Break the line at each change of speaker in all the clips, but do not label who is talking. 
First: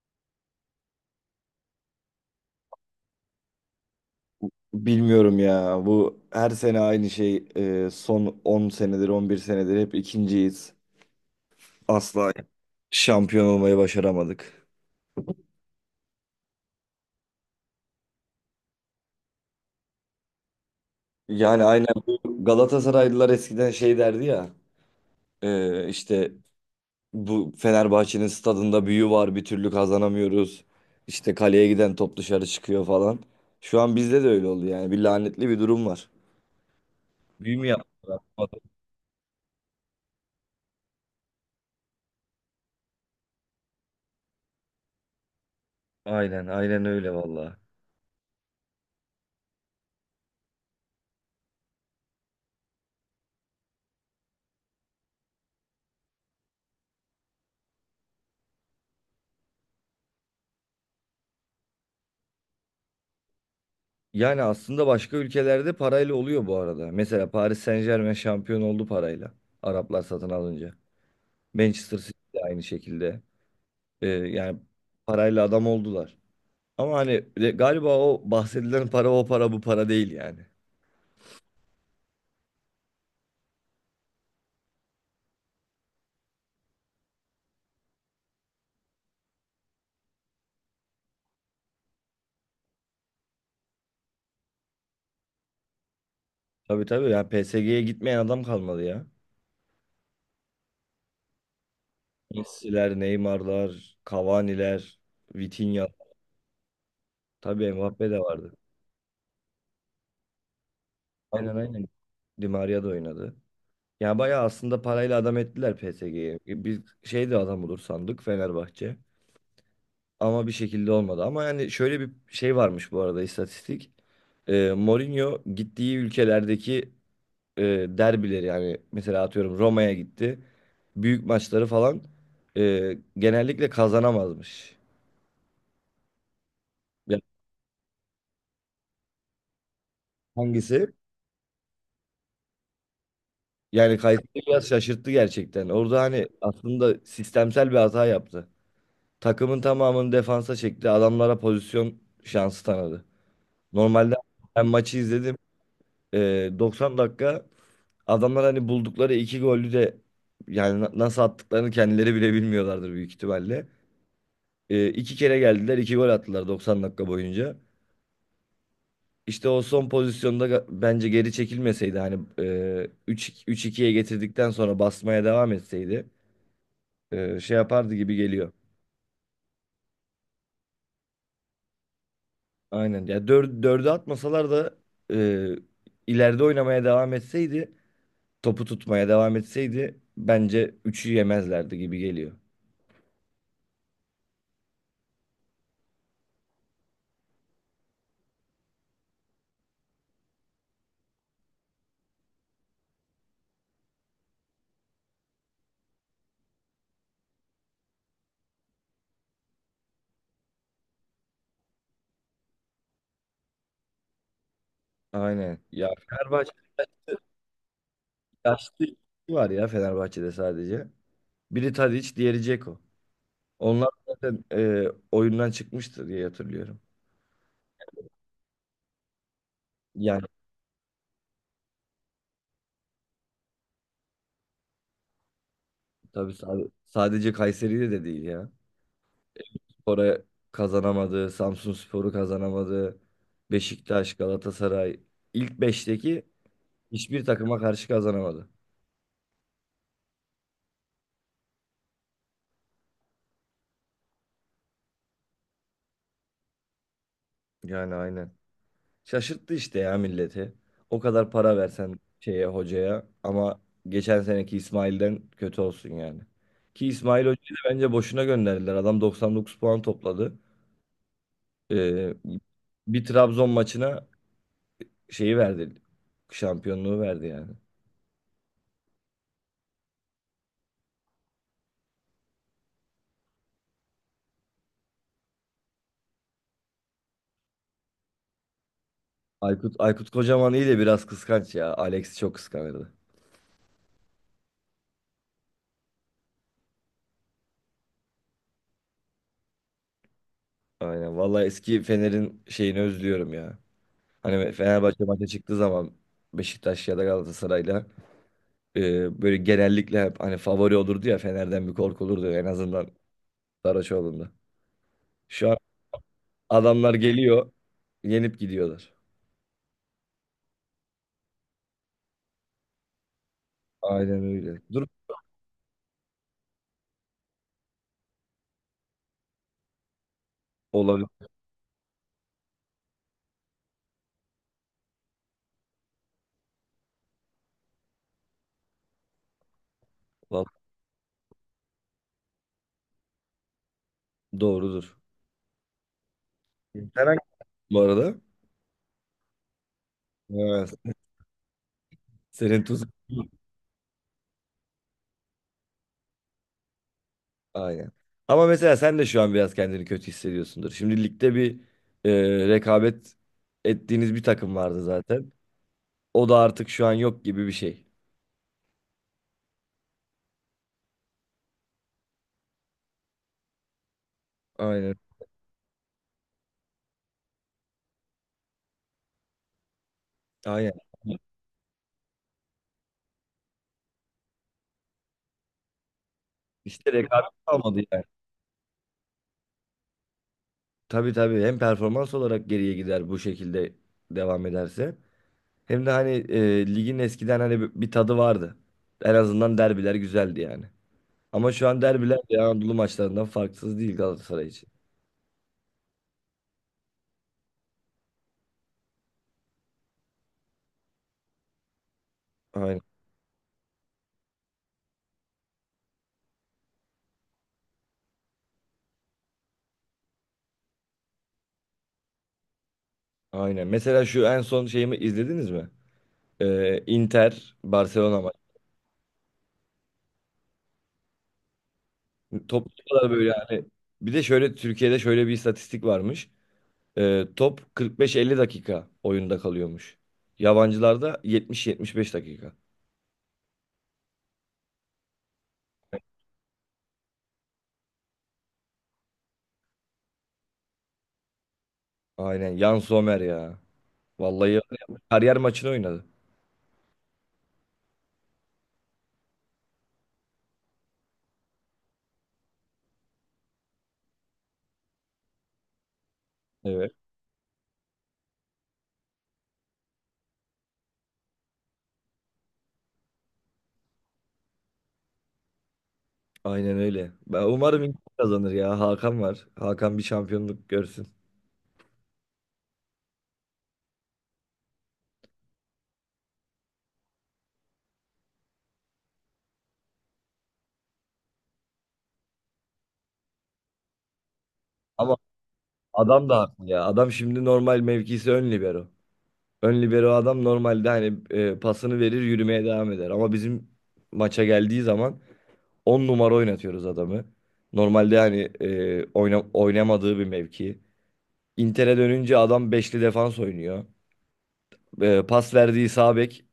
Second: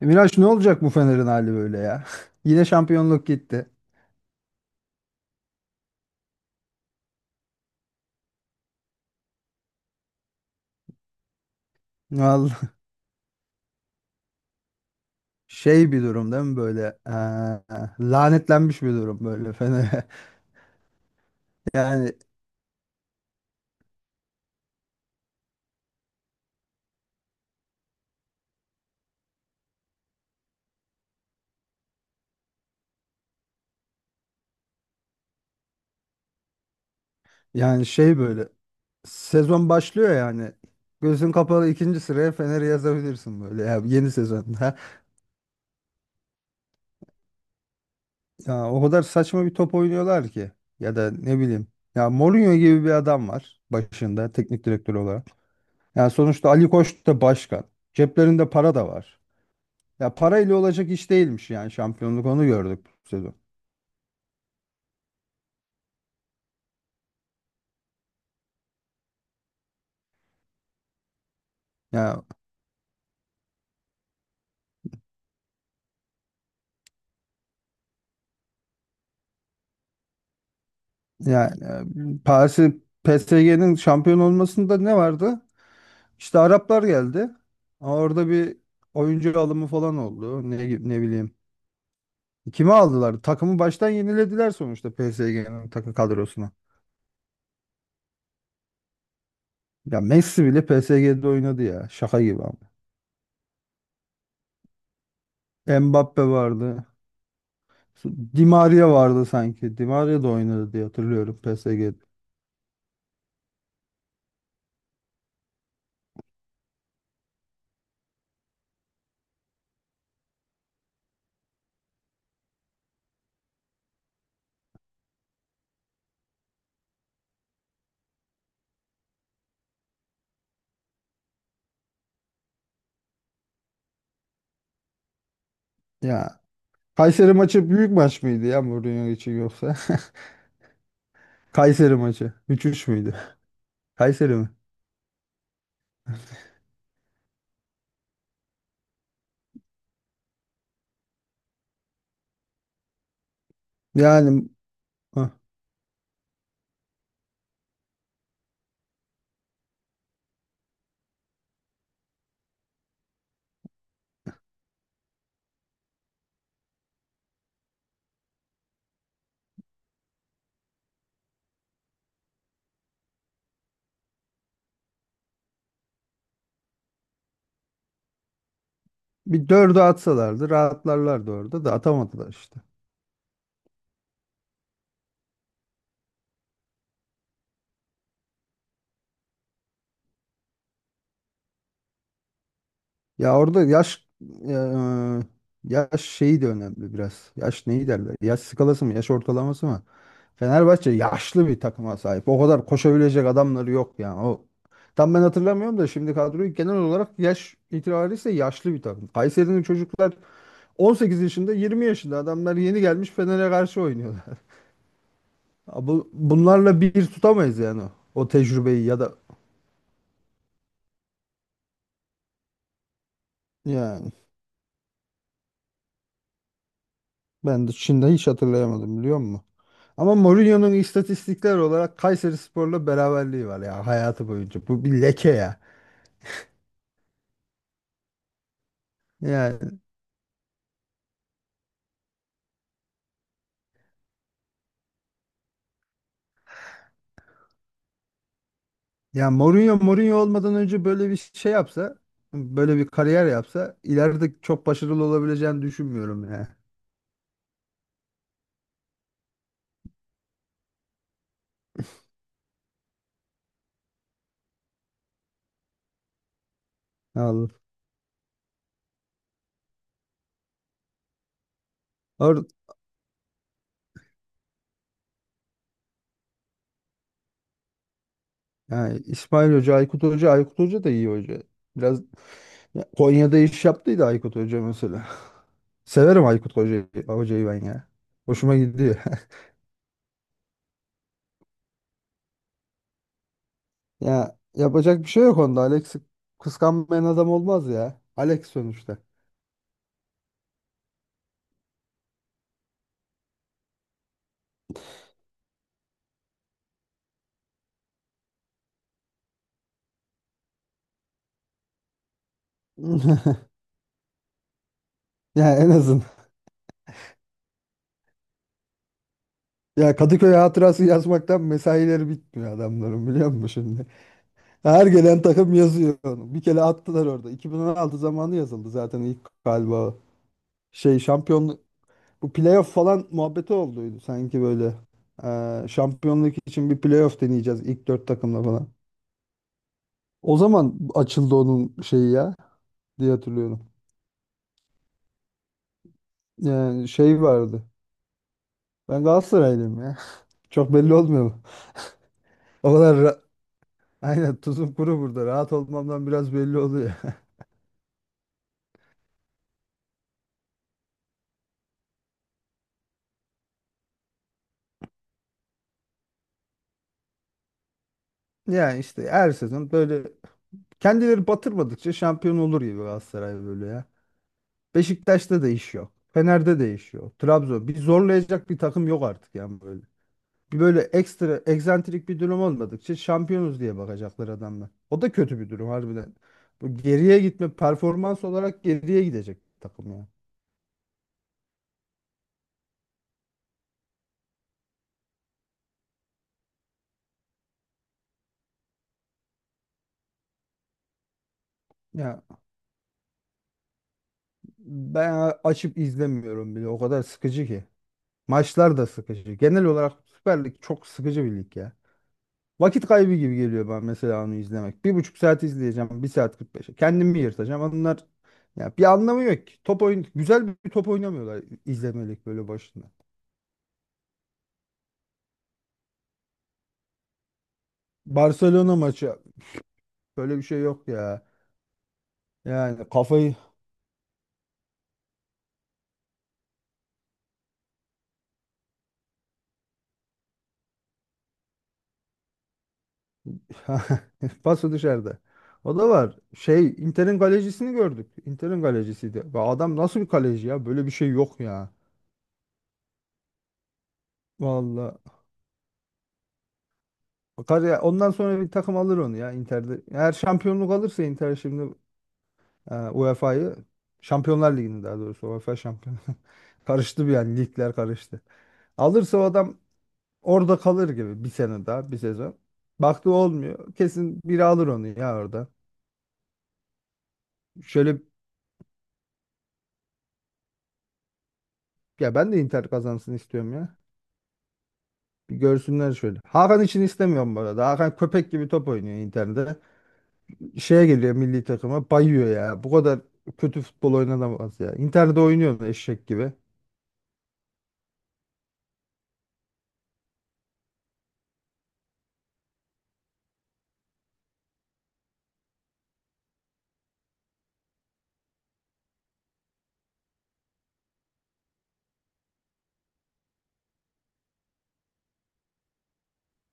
E, Miraç, ne olacak bu Fener'in hali böyle ya? Yine şampiyonluk gitti.
Bilmiyorum ya. Bu her sene aynı şey. Son 10 senedir, 11 senedir hep ikinciyiz. Asla
Vallahi.
şampiyon olmayı başaramadık.
Şey bir durum değil mi böyle? Lanetlenmiş bir durum böyle Fener'e.
Yani aynen
Yani
bu Galatasaraylılar eskiden şey derdi ya. İşte bu Fenerbahçe'nin stadında büyü var bir türlü kazanamıyoruz. İşte kaleye giden top dışarı çıkıyor falan. Şu an bizde de öyle oldu yani. Bir lanetli bir durum var. Büyü mü
yani şey
yaptılar?
böyle, sezon başlıyor yani. Gözün kapalı ikinci sıraya Fener'i yazabilirsin böyle ya, yeni sezonda.
Aynen, aynen öyle vallahi.
Ya o kadar saçma bir top oynuyorlar ki, ya da ne bileyim. Ya, Mourinho gibi bir adam var başında teknik direktör olarak. Yani sonuçta Ali Koç da başkan. Ceplerinde para da var. Ya parayla olacak iş değilmiş yani, şampiyonluk, onu gördük bu sezon.
Yani aslında başka ülkelerde parayla oluyor bu arada. Mesela Paris Saint-Germain şampiyon oldu parayla. Araplar satın alınca. Manchester City
Ya
de aynı şekilde. Yani parayla adam oldular. Ama hani galiba o bahsedilen para o para bu para değil yani.
yani, Paris'i PSG'nin şampiyon olmasında ne vardı? İşte Araplar geldi. Ama orada bir oyuncu alımı falan oldu. Ne bileyim. Kimi aldılar? Takımı baştan yenilediler sonuçta PSG'nin kadrosuna.
Tabii tabii yani PSG'ye gitmeyen adam kalmadı ya.
Ya Messi bile PSG'de oynadı ya. Şaka gibi ama.
Messi'ler, Neymar'lar, Cavani'ler, Vitinha.
Mbappe vardı.
Tabii Mbappe de
Di
vardı.
Maria vardı sanki. Di Maria da oynadı diye hatırlıyorum
Aynen aynen.
PSG'de.
Di Maria da oynadı. Ya bayağı aslında parayla adam ettiler PSG'yi. Biz şey de adam olur sandık Fenerbahçe. Ama bir şekilde olmadı. Ama yani şöyle bir şey varmış bu arada istatistik. Mourinho gittiği ülkelerdeki e, derbileri yani mesela atıyorum Roma'ya gitti. Büyük maçları falan genellikle kazanamazmış.
Ya,
Yani
Kayseri maçı büyük maç mıydı ya Mourinho için, yoksa?
hangisi?
Kayseri maçı. 3-3 müydü?
Yani Kayseri
Kayseri mi?
biraz şaşırttı gerçekten. Orada hani aslında sistemsel bir hata yaptı. Takımın tamamını defansa çekti. Adamlara pozisyon şansı tanıdı. Normalde
Yani
ben maçı
ah,
izledim. 90 dakika adamlar hani buldukları iki golü de yani nasıl attıklarını kendileri bile bilmiyorlardır büyük ihtimalle. İki kere geldiler, iki gol attılar 90 dakika boyunca. İşte o son pozisyonda bence geri çekilmeseydi hani 3 3-2'ye getirdikten sonra basmaya devam etseydi şey yapardı gibi geliyor.
bir dördü atsalardı rahatlarlardı, orada da atamadılar işte.
Aynen. Ya dördü atmasalar da e, ileride oynamaya devam etseydi, topu tutmaya devam etseydi bence üçü yemezlerdi gibi geliyor.
Ya orada yaş ya, e, Yaş şeyi de önemli biraz. Yaş neyi derler? Yaş skalası mı? Yaş ortalaması mı? Fenerbahçe yaşlı bir takıma sahip. O kadar koşabilecek adamları yok yani. Tam ben hatırlamıyorum da şimdi kadroyu, genel olarak yaş itibariyle yaşlı bir takım. Kayseri'nin çocuklar, 18 yaşında, 20 yaşında adamlar yeni gelmiş Fener'e karşı oynuyorlar.
Aynen.
Ya
Ya Fenerbahçe
Bunlarla bir tutamayız yani, o tecrübeyi,
yaşlı
ya da...
iki var ya Fenerbahçe'de sadece. Biri Tadiç, diğeri Dzeko. Onlar
Yani
zaten oyundan çıkmıştır diye hatırlıyorum.
ben de Çin'de hiç hatırlayamadım, biliyor musun? Ama
Yani
Mourinho'nun istatistikler olarak Kayserispor'la beraberliği var ya hayatı boyunca. Bu bir leke ya.
tabii sadece Kayseri'de de değil ya.
Yani
Spor'a kazanamadı, Samsunspor'u kazanamadı, Beşiktaş, Galatasaray ilk beşteki hiçbir takıma karşı kazanamadı.
ya, Mourinho, Mourinho olmadan önce böyle bir şey yapsa, böyle bir kariyer yapsa ileride çok başarılı olabileceğini düşünmüyorum ya.
Yani aynen. Şaşırttı işte ya milleti. O kadar para versen şeye hocaya ama geçen seneki İsmail'den kötü olsun yani. Ki İsmail
Allah.
Hoca'yı da bence boşuna gönderdiler. Adam 99 puan topladı. Ee,
Or
bir Trabzon maçına şeyi verdi. Şampiyonluğu verdi yani.
Yani İsmail Hoca, Aykut Hoca, Aykut Hoca da iyi hoca. Biraz Ya, Konya'da iş yaptıydı Aykut Hoca mesela. Severim Aykut Hoca'yı, hocayı ben ya. Hoşuma gidiyor.
Aykut Kocaman iyi de biraz kıskanç ya. Alex'i çok kıskanırdı.
Ya yapacak bir şey yok onda. Alex, kıskanmayan adam olmaz ya. Alex sonuçta.
Aynen. Vallahi eski Fener'in şeyini özlüyorum ya. Hani Fenerbahçe maça çıktığı zaman Beşiktaş ya da Galatasaray'la böyle genellikle hep hani favori olurdu ya Fener'den bir korkulurdu en azından Saraçoğlu'nda. Şu an
Ya en azın.
adamlar geliyor, yenip gidiyorlar.
Ya, Kadıköy hatırası yazmaktan mesaileri bitmiyor adamların, biliyor musun şimdi?
Aynen öyle.
Her
Dur
gelen takım yazıyor onu. Bir kere attılar orada. 2016 zamanı yazıldı zaten ilk galiba. Şey
olabilir.
şampiyon Bu playoff falan muhabbeti olduydu sanki böyle. Şampiyonluk için bir playoff deneyeceğiz ilk dört takımla falan. O
Vallahi
zaman açıldı onun şeyi ya, diye hatırlıyorum.
doğrudur.
Yani
Sen hangi
şey vardı.
bu arada?
Ben Galatasaraylıyım ya.
Evet.
Çok belli olmuyor mu?
Senin
O
tuzun.
kadar ra- aynen, tuzum kuru burada. Rahat olmamdan biraz belli oluyor.
Aynen. Ama mesela sen de şu an biraz kendini kötü hissediyorsundur. Şimdi ligde bir rekabet ettiğiniz bir takım vardı zaten. O da artık şu an yok gibi bir şey.
Yani işte her sezon böyle, kendileri batırmadıkça şampiyon olur gibi Galatasaray böyle ya.
Aynen.
Beşiktaş'ta da iş yok. Fener'de de iş yok. Trabzon. Bir zorlayacak bir takım yok artık yani böyle. Bir
Aynen.
böyle ekstra egzantrik bir durum olmadıkça şampiyonuz diye bakacaklar adamlar. O da kötü bir durum harbiden. Bu
İşte
geriye
rekabet
gitme,
kalmadı yani.
performans olarak geriye gidecek takım ya.
Tabii tabii hem performans olarak geriye gider bu şekilde devam ederse. Hem de hani ligin eskiden hani bir tadı vardı. En azından derbiler güzeldi yani. Ama şu an derbiler
Ya
de Anadolu maçlarından farksız değil Galatasaray için.
ben açıp izlemiyorum bile. O kadar sıkıcı ki. Maçlar da sıkıcı. Genel olarak Süper Lig çok sıkıcı bir lig ya.
Aynen.
Vakit kaybı gibi geliyor bana mesela onu izlemek. 1,5 saat izleyeceğim, bir saat 45'e. Kendimi yırtacağım. Ya bir anlamı yok ki. Top oyun Güzel bir top oynamıyorlar, izlemelik böyle başında.
Aynen. Mesela şu en son şeyimi izlediniz mi? Inter Barcelona maçı.
Barcelona maçı. Böyle bir şey yok ya.
Top o
Yani
kadar böyle
kafayı
hani bir de şöyle Türkiye'de şöyle bir istatistik varmış. Top 45-50 dakika oyunda kalıyormuş. Yabancılarda 70-75 dakika.
Pası dışarıda. O da var. Şey, Inter'in kalecisini gördük. Inter'in kalecisiydi. Ve adam, nasıl bir kaleci ya? Böyle bir şey yok ya.
Aynen. Jan Sommer ya. Vallahi
Vallahi.
kariyer maçını oynadı.
Bakar ya, ondan sonra bir takım alır onu ya Inter'de. Eğer şampiyonluk alırsa Inter şimdi, UEFA'yı, Şampiyonlar Ligi'ni daha doğrusu, UEFA şampiyon.
Evet.
Karıştı bir yani, ligler karıştı. Alırsa o adam orada kalır gibi, bir sene daha, bir sezon. Baktı olmuyor, kesin biri alır onu ya orada.
Aynen öyle. Ben umarım
Şöyle
Inter kazanır ya. Hakan var. Hakan bir şampiyonluk görsün.
Ya ben de Inter kazansın istiyorum ya. Bir görsünler şöyle. Hakan için istemiyorum bu arada. Hakan köpek gibi top oynuyor Inter'de. Şeye geliyor, milli takıma bayıyor ya. Bu kadar kötü futbol oynanamaz ya.
Ama
Inter'de oynuyor eşek
adam
gibi.
da haklı ya. Adam şimdi normal mevkisi ön libero. Ön libero adam normalde hani pasını verir yürümeye devam eder. Ama bizim maça geldiği zaman 10 numara oynatıyoruz adamı. Normalde hani oynamadığı bir mevki. Inter'e dönünce adam beşli defans oynuyor. Pas verdiği sağ bek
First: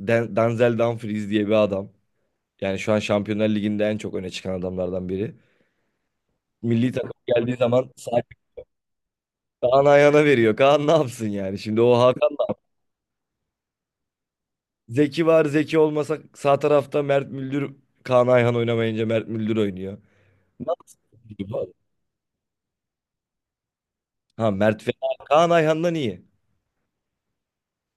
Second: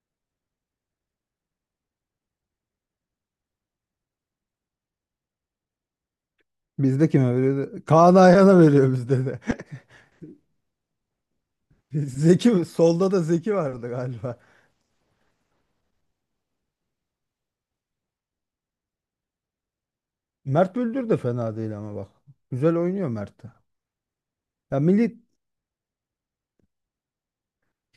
Denzel Dumfries diye bir adam. Yani şu an Şampiyonlar Ligi'nde en çok öne çıkan adamlardan biri. Milli
Bizde
takım
kime
geldiği
veriyor?
zaman
Kaan
sahip
Ayhan'a veriyor bizde de.
Kaan Ayhan'a veriyor. Kaan ne yapsın yani? Şimdi o Hakan
Solda da Zeki vardı galiba.
Zeki var. Zeki olmasa sağ tarafta Mert Müldür Kaan Ayhan oynamayınca Mert Müldür oynuyor.
Mert Müldür de fena
Nasıl?
değil ama, bak. Güzel oynuyor Mert de.
Ha
Ya
Mert fena.
milli
Kaan Ayhan'dan iyi.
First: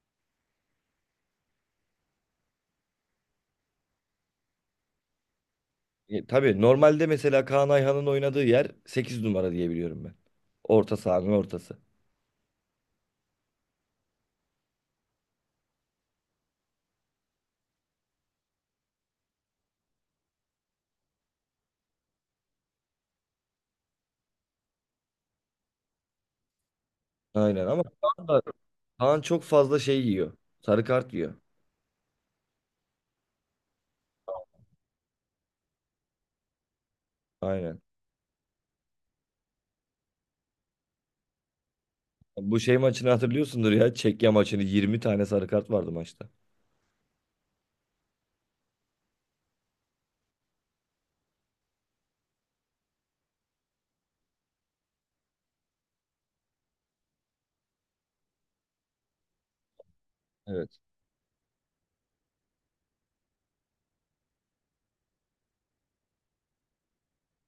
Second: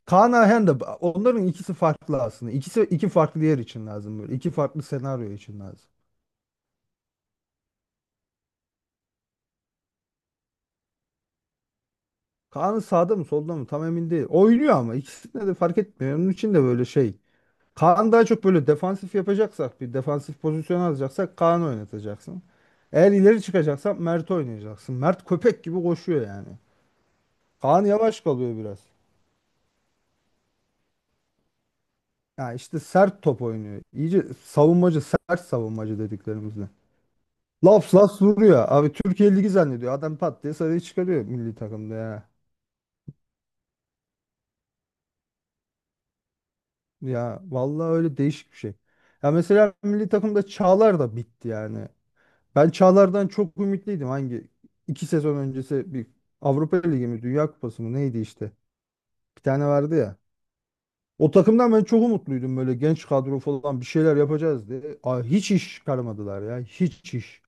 Kaan Ayhan da, onların ikisi farklı aslında. İkisi iki farklı yer için lazım böyle. İki farklı senaryo için lazım.
Tabii normalde mesela Kaan Ayhan'ın oynadığı yer 8 numara diye biliyorum ben. Orta sahanın ortası.
Kaan sağda mı solda mı tam emin değil. Oynuyor ama ikisinde de fark etmiyor. Onun için de böyle şey. Kaan daha çok böyle defansif yapacaksak, bir defansif pozisyon alacaksak Kaan oynatacaksın. Eğer ileri çıkacaksan Mert oynayacaksın. Mert köpek gibi koşuyor yani.
Aynen ama
Kaan yavaş kalıyor biraz.
Kaan çok fazla şey yiyor. Sarı kart yiyor.
Ya işte sert top oynuyor. İyice savunmacı, sert savunmacı dediklerimizle.
Aynen.
Laps laps vuruyor. Abi, Türkiye Ligi zannediyor. Adam pat diye sarıyı çıkarıyor milli takımda ya.
Bu şey maçını hatırlıyorsundur ya. Çekya maçını 20 tane sarı kart vardı maçta.
Ya vallahi öyle, değişik bir şey. Ya mesela milli takımda Çağlar da bitti yani. Ben Çağlar'dan çok ümitliydim. İki sezon öncesi bir Avrupa Ligi mi Dünya Kupası mı neydi işte. Bir tane vardı ya.
Evet.
O takımdan ben çok umutluydum, böyle genç kadro falan bir şeyler yapacağız diye. Aa, hiç iş çıkarmadılar ya, hiç iş.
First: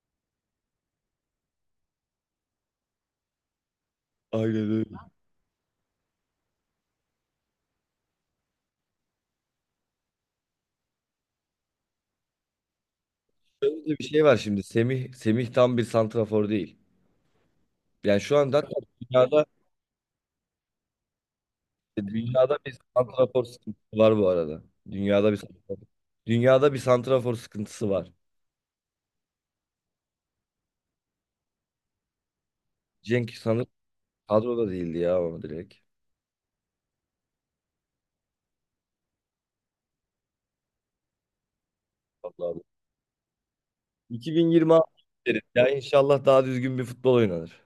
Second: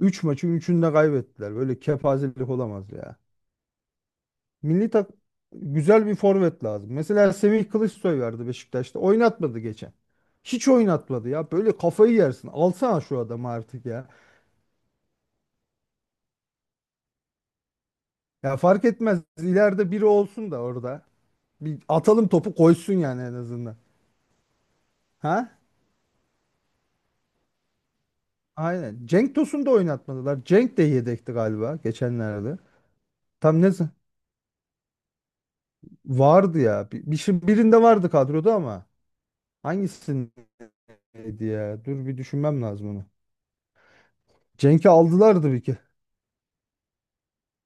Üç maçın üçünü de kaybettiler. Böyle kepazelik olamaz ya.
Aynen öyle.
Milli tak Güzel bir forvet lazım. Mesela Semih Kılıçsoy vardı Beşiktaş'ta. Oynatmadı geçen. Hiç oynatmadı ya. Böyle kafayı yersin. Alsana şu adamı
Şöyle
artık
de bir
ya.
şey var şimdi. Semih tam bir santrafor değil. Yani şu
Ya
anda hatta
fark etmez.
dünyada
İleride biri olsun da orada. Bir atalım, topu
dünyada bir
koysun yani en
santrafor
azından.
sıkıntısı var bu arada. Dünyada bir
Ha?
santrafor, dünyada bir santrafor sıkıntısı var.
Aynen. Cenk Tosun'u da oynatmadılar. Cenk de yedekti galiba geçenlerde.
Cenk
Tam ne
sanırım
z-
kadroda değildi ya ama direkt.
Vardı ya. Birinde vardı kadroda ama hangisindeydi ya? Dur bir
Vallahi.
düşünmem
Bu.
lazım onu. Cenk'i
2026 deriz.
aldılardı bir
Ya
kere.
inşallah daha düzgün bir futbol oynanır.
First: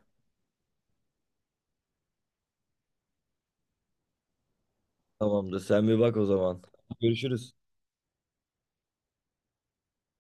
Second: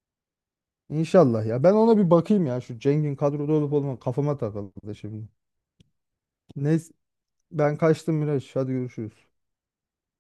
İnşallah ya. Ben ona bir bakayım ya. Şu Cengin kadroda olup olmadığı kafama takıldı şimdi.
Tamamdır. Sen bir bak o zaman.
Neyse,
Görüşürüz.
ben kaçtım Miraç. Hadi görüşürüz.